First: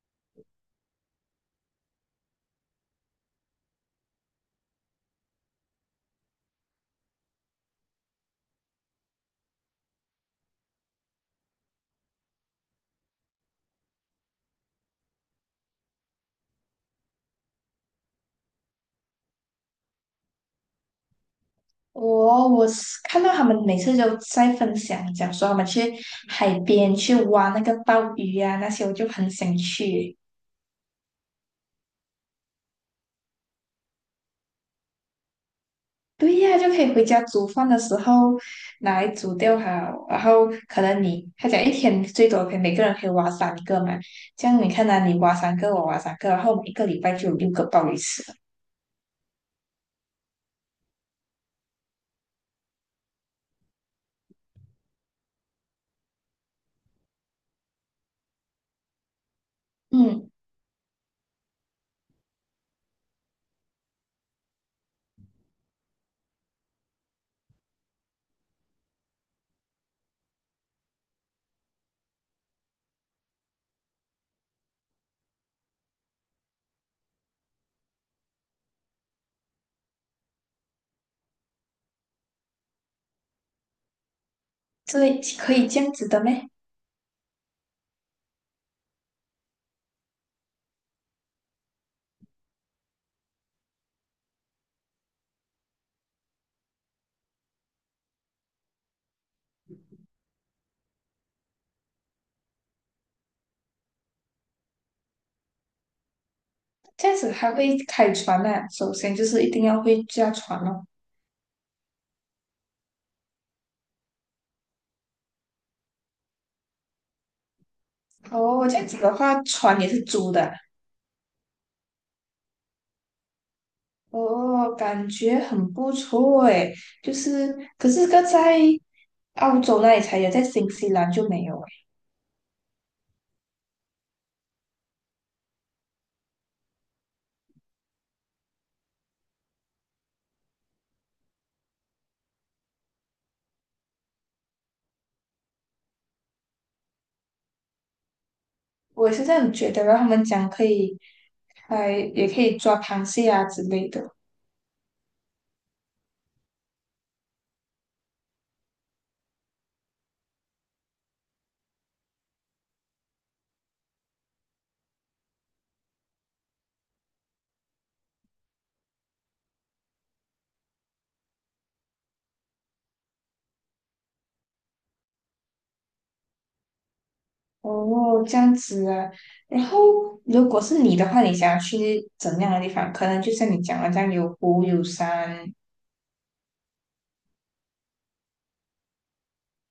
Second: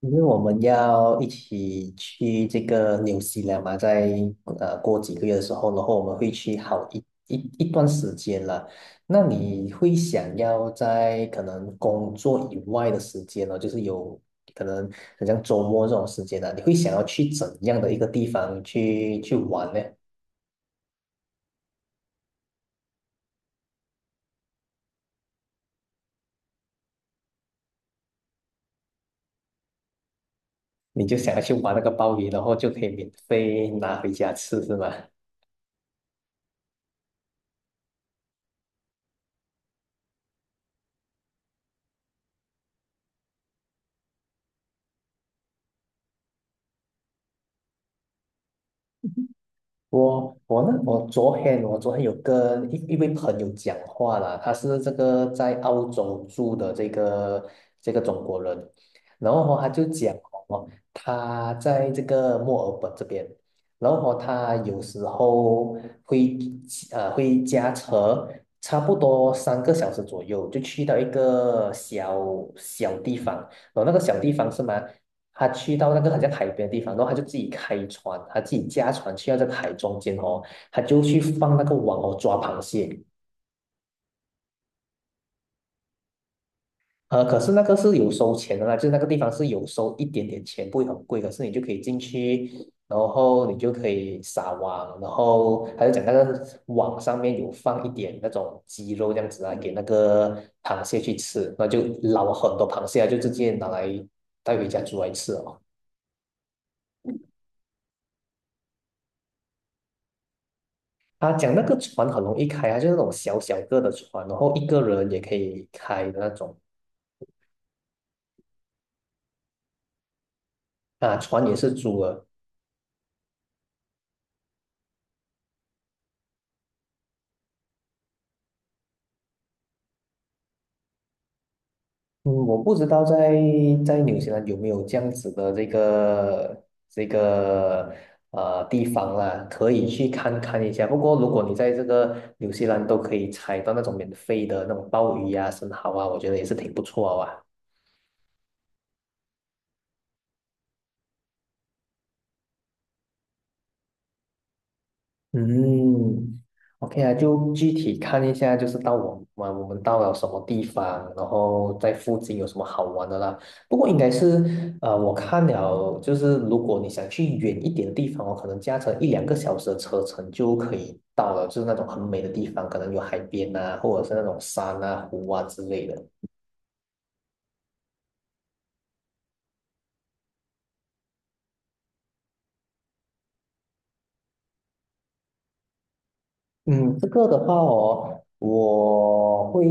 因为我们要一起去这个纽西兰嘛，在过几个月的时候，然后我们会去好一段时间了。那你会想要在可能工作以外的时间呢，就是有可能很像周末这种时间呢、你会想要去怎样的一个地方去玩呢？我是看到他们每次都在分享，讲说他们去海边去挖那个鲍鱼啊，那些我就很想去。你就想要去玩那个鲍鱼，然后就可以免费拿回家吃，是吗？对呀、就可以回家煮饭的时候拿来煮掉它，然后可能你他讲一天最多可以每个人可以挖三个嘛，这样你看啊，你挖三个，我挖三个，然后我们一个礼拜就有六个鲍鱼吃了。我呢，我昨天有跟一位朋友讲话啦，他是这个在澳洲住的这个中国人，然后哦他就讲嗯，哦，他在这个墨尔本这边，然后哦他有时候会会驾车，差不多三个小时左右就去到一个小小地方，然后那个小地方是吗？他去到那个好像海边的地方，然后他就自己开船，他自己驾船去到这个海中间哦，他就去放那个网哦抓螃蟹。这类可以这样子的咩？可是那个是有收钱的啦，就是那个地方是有收一点点钱，不会很贵，可是你就可以进去，然后你就可以撒网，然后他就讲那个网上面有放一点那种鸡肉这样子啊，给那个螃蟹去吃，那就捞很多螃蟹啊，就直接拿来带回家煮来吃哦。这样子还会开船啊，首先就是一定要会驾船哦。他讲那个船很容易开啊，就是那种小小个的船，然后一个人也可以开的那种哦，这样子的话，船也是租的啊。啊，船也是租的。哦，感觉很不错诶。就是，可是个在澳洲那里才有，在新西兰就没有诶。嗯，我不知道在纽西兰有没有这样子的这个地方啦，可以去看看一下。不过如果你在这个纽西兰都可以采到那种免费的那种鲍鱼啊、生蚝啊，我觉得也是挺不错啊。我也是这样觉得，然后他们讲可以，哎，也可以抓螃蟹啊之类的。嗯，OK 啊，就具体看一下，就是到我们到了什么地方，然后在附近有什么好玩的啦。不过应该是，我看了，就是如果你想去远一点的地方哦，可能驾车一两个小时的车程就可以到了，就是那种很美的地方，可能有海边啊，或者是那种山啊、湖啊之类的。哦，这样子啊。然后，如果是你的话，你想要去怎么样的地方？可能就像你讲的这样，有湖有山。嗯，这个的话哦，我会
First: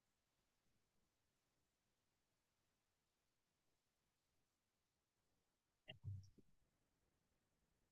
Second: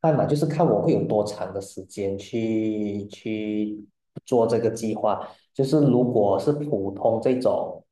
看嘛，就是看我会有多长的时间去做这个计划。就是如果是普通这种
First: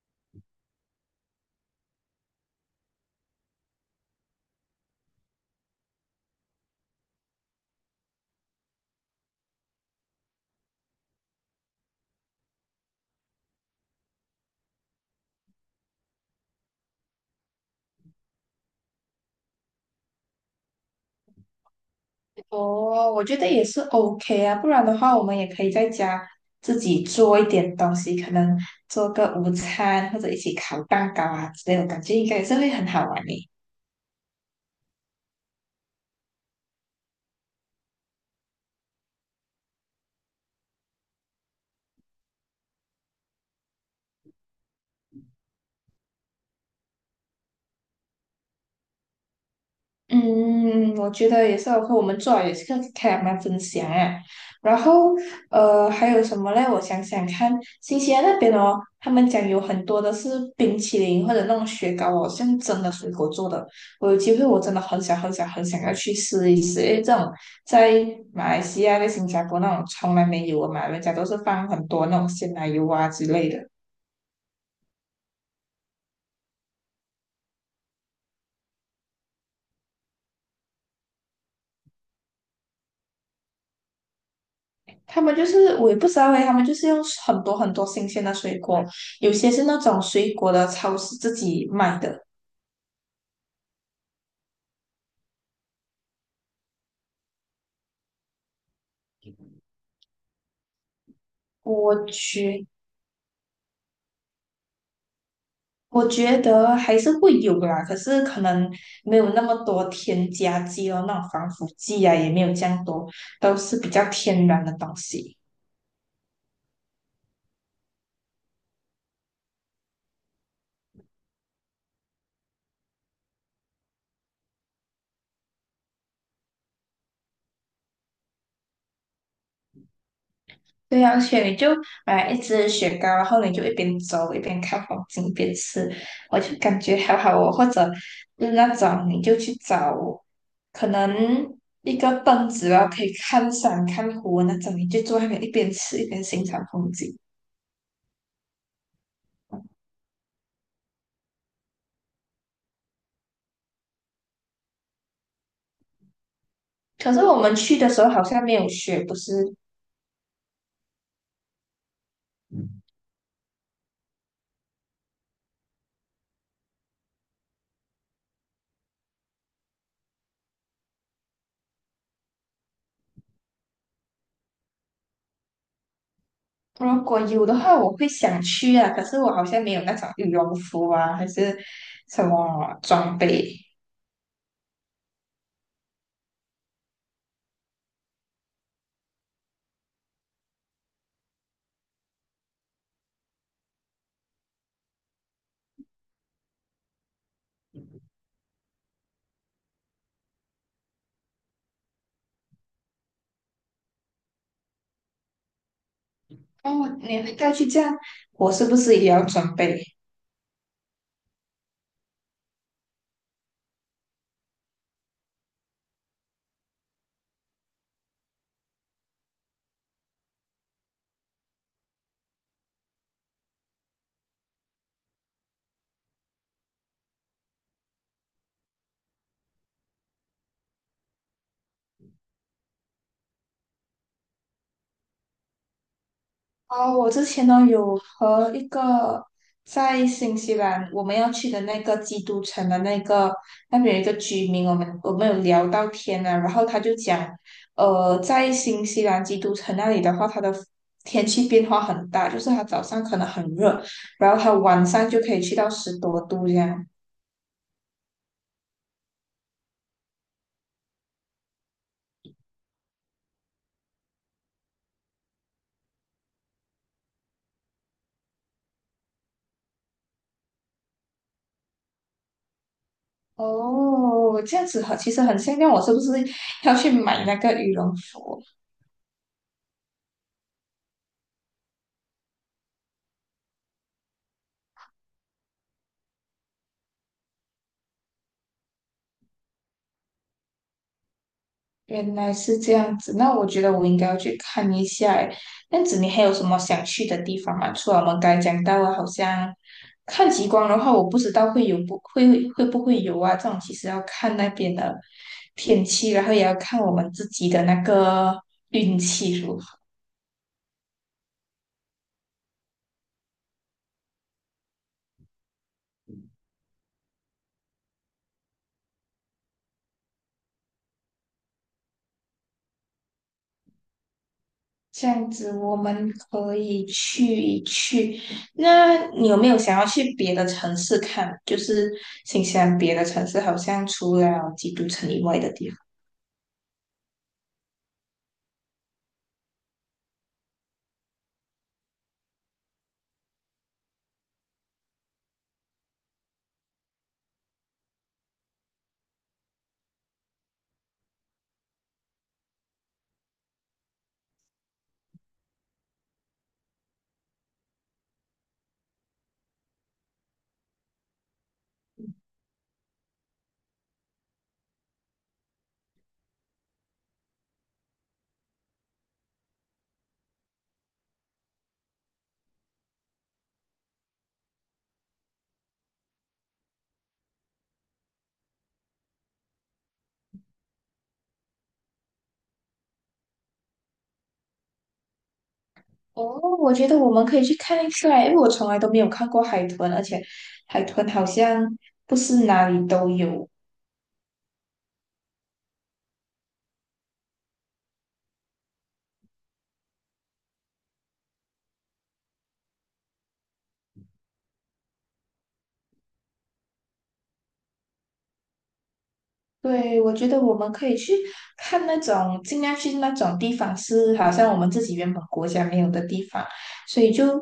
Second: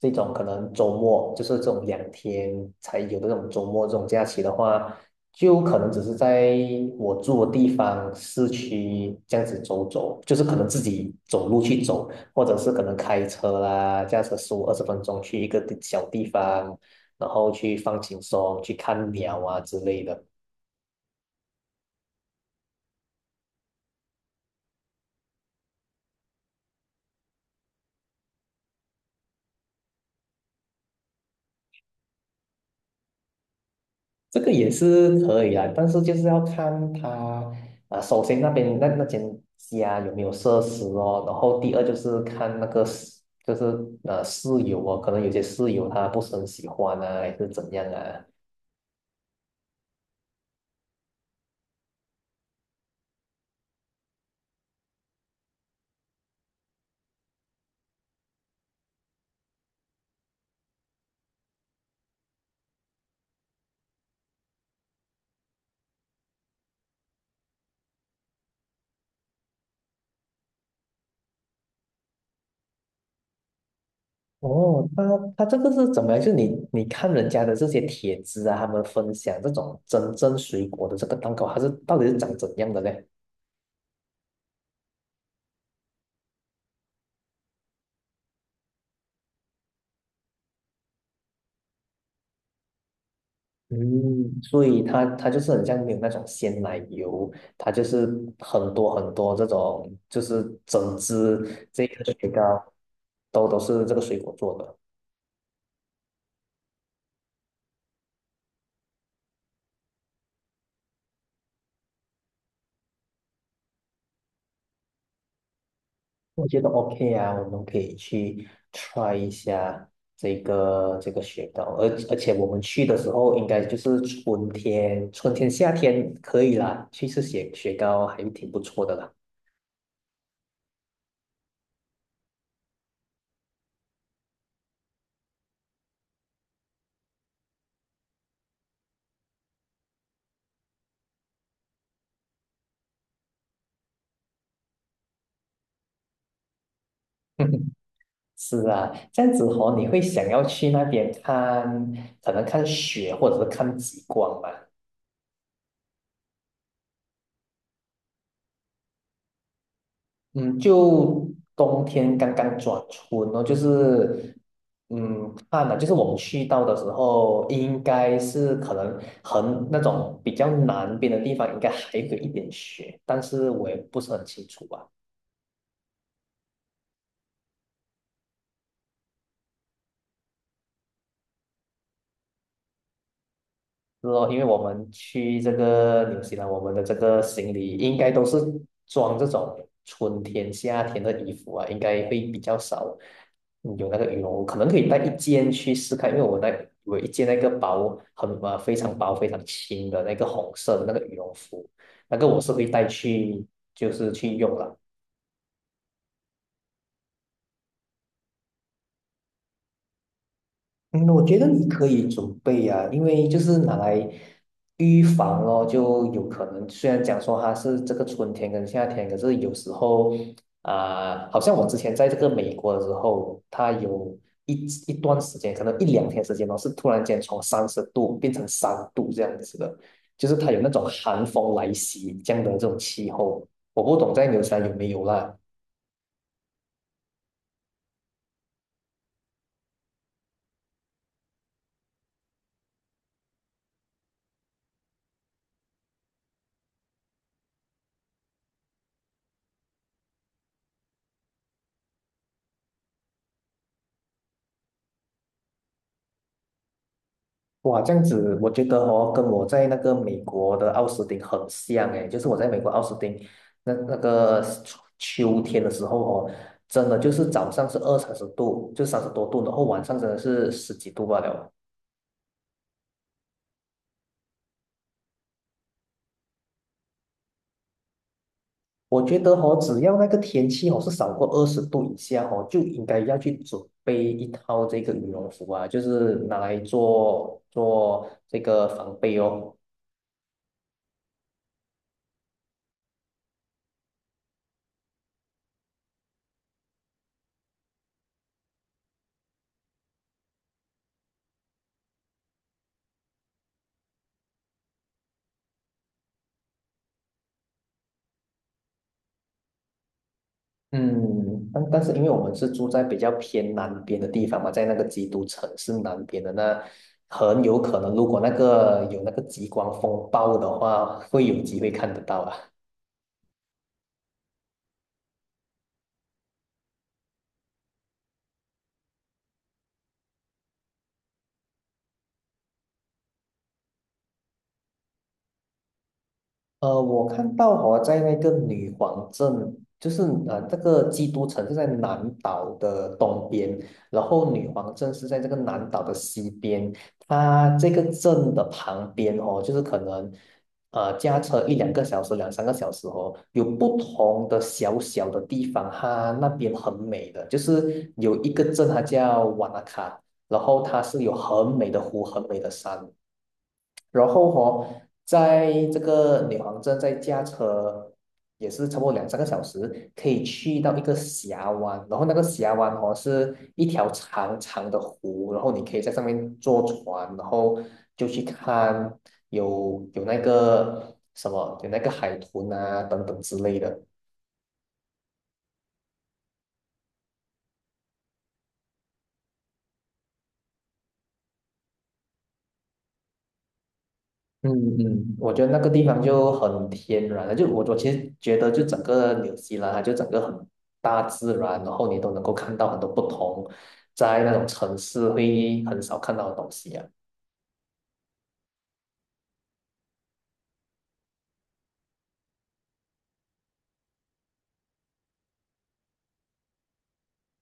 这种可能周末，就是这种两天才有的这种周末这种假期的话，就可能只是在我住的地方市区这样子走走，就是可能自己走路去走。或者是可能开车啦，驾车十五二十分钟去一个小地方，然后去放轻松，去看鸟啊之类的，哦，我觉得也是 OK 啊，不然的话，我们也可以在家自己做一点东西，可能做个午餐或者一起烤蛋糕啊之类的，我感觉应该也是会很好玩的。这个也是可以啊，但是就是要看他啊，首先那边那间家有没有设施哦，然后第二就是看那个室就是呃室友哦，可能有些室友他不是很喜欢啊，还是怎样啊。嗯，我觉得也是，和我们做好也是个开他分享啊。然后，还有什么嘞？我想想看，新西兰那边哦，他们讲有很多的是冰淇淋或者那种雪糕哦，像真的水果做的。我有机会，我真的很想很想很想要去试一试，因为这种在马来西亚、在新加坡那种从来没有的嘛，人家都是放很多那种鲜奶油啊之类的。哦，他这个是怎么样？就是你看人家的这些帖子啊，他们分享这种真正水果的这个蛋糕，它是到底是长怎样的呢？他们就是我也不知道诶，他们就是用很多很多新鲜的水果，有些是那种水果的超市自己卖的。嗯，所以它就是很像没有那种鲜奶油，它就是很多很多这种，就是整只这个我雪糕觉都是这个水果做的。我觉得还是会有啦，可是可能没有那么多添加剂哦，那种防腐剂啊也没有这样多，都是比较天然的东西。我觉得 OK 啊，我们可以去 try 一下这个雪糕，而且我们去的时候应该就是春天，春天夏天可以啦，去吃雪糕还是挺不错的啦。对呀，而且你就买一支雪糕，然后你就一边走一边看风景一边吃，我就感觉好好哦。或者嗯那种你就去找，可能一个凳子然后可以看山看湖那种，你就坐那边一边吃一边欣赏风景。是啊，这样子哦，你会想要去那边看，可能看雪或者是看极光吧？可是我们去的时候好像没有雪，不是？嗯，就冬天刚刚转春哦，就是看了，就是我们去到的时候，应该是可能很那种比较南边的地方，应该还有一点雪，但是我也不是很清楚吧。如果有的话，我会想去啊。可是我好像没有那种羽绒服啊，还是什么装备。是哦，因为我们去这个纽西兰，我们的这个行李应该都是装这种春天、夏天的衣服啊，应该会比较少有那个羽绒我可能可以带一件去试看，因为我一件那个薄很啊非常薄、非常轻的那个红色的那个羽绒服，那个我是会带去就是去用了。哦，你会带去这样，我是不是也要准备？嗯，我觉得你可以准备啊，因为就是拿来预防咯，就有可能虽然讲说它是这个春天跟夏天，可是有时候啊、好像我之前在这个美国的时候，它有一段时间，可能一两天时间哦，是突然间从三十度变成3度这样子的，就是它有那种寒风来袭这样的这种气候，我不懂在纽山有没有啦。啊，我之前呢有和一个在新西兰我们要去的那个基督城的那个那边有一个居民，我们有聊到天啊，然后他就讲，在新西兰基督城那里的话，它的天气变化很大，就是它早上可能很热，然后它晚上就可以去到10多度这样。哇，这样子，我觉得哦，跟我在那个美国的奥斯汀很像诶，就是我在美国奥斯汀那个秋天的时候哦，真的就是早上是二三十度，就三十多度，然后晚上真的是十几度罢了。哦，这样子很，其实很像，那我是不是要去买那个羽绒服？我觉得哦，只要那个天气哦是少过20度以下哦，就应该要去准备一套这个羽绒服啊，就是拿来做做这个防备哦。原来是这样子，那我觉得我应该要去看一下诶。这样子，你还有什么想去的地方吗？除了我们刚才讲到的，好像看极光的话，我不知道会有不会会不会有啊？这种其实要看那边的天气，然后也要看我们自己的那个运气如何。嗯，但是因为我们是住在比较偏南边的地方嘛，在那个基督城市南边的那，很有可能如果那个有那个极光风暴的话，会有机会看得到啊。这样子，我们可以去一去。那你有没有想要去别的城市看？就是新西兰别的城市，好像除了基督城以外的地方。我看到好像在那个女皇镇，就是这个基督城是在南岛的东边，然后女皇镇是在这个南岛的西边。它这个镇的旁边哦，就是可能驾车一两个小时、两三个小时哦，有不同的小小的地方，它那边很美的，就是有一个镇它叫瓦纳卡，然后它是有很美的湖、很美的山。然后哦，在这个女皇镇再驾车也是差不多两三个小时，可以去到一个峡湾，然后那个峡湾哦是一条长长的湖，然后你可以在上面坐船，然后就去看有那个什么有那个海豚啊等等之类的。哦，我觉得我们可以去看一下，因为我从来都没有看过海豚，而且海豚好像不是哪里都有。嗯嗯，我觉得那个地方就很天然了，就我其实觉得，就整个纽西兰啊，就整个很大自然，然后你都能够看到很多不同，在那种城市会很少看到的东西啊。对，我觉得我们可以去看那种，尽量去那种地方是好像我们自己原本国家没有的地方，所以就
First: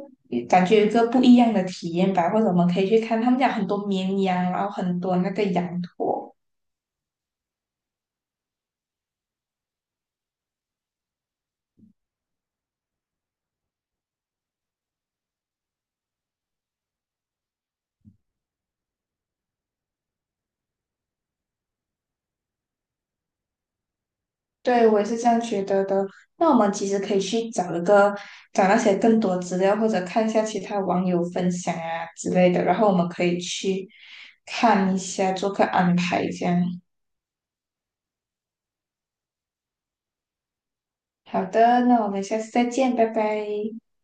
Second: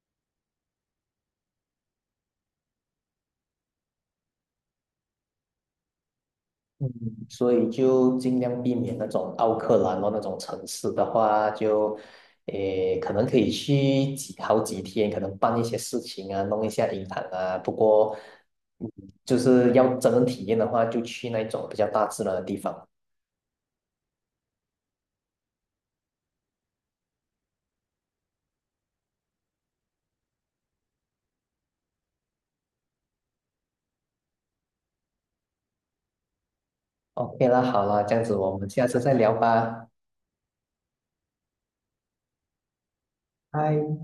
感觉有一个不一样的体验吧。或者我们可以去看，他们家很多绵羊，然后很多那个羊驼。嗯，所以就尽量避免那种奥克兰哦那种城市的话，就可能可以去好几天，可能办一些事情啊，弄一下银行啊。不过，嗯，就是要真正体验的话，就去那种比较大自然的地方。对，我也是这样觉得的。那我们其实可以去找一个，找那些更多资料，或者看一下其他网友分享啊之类的，然后我们可以去看一下，做个安排这样。OK 了，好了，这样子我们下次再聊吧。好的，那我们下次再见，拜拜。嗨，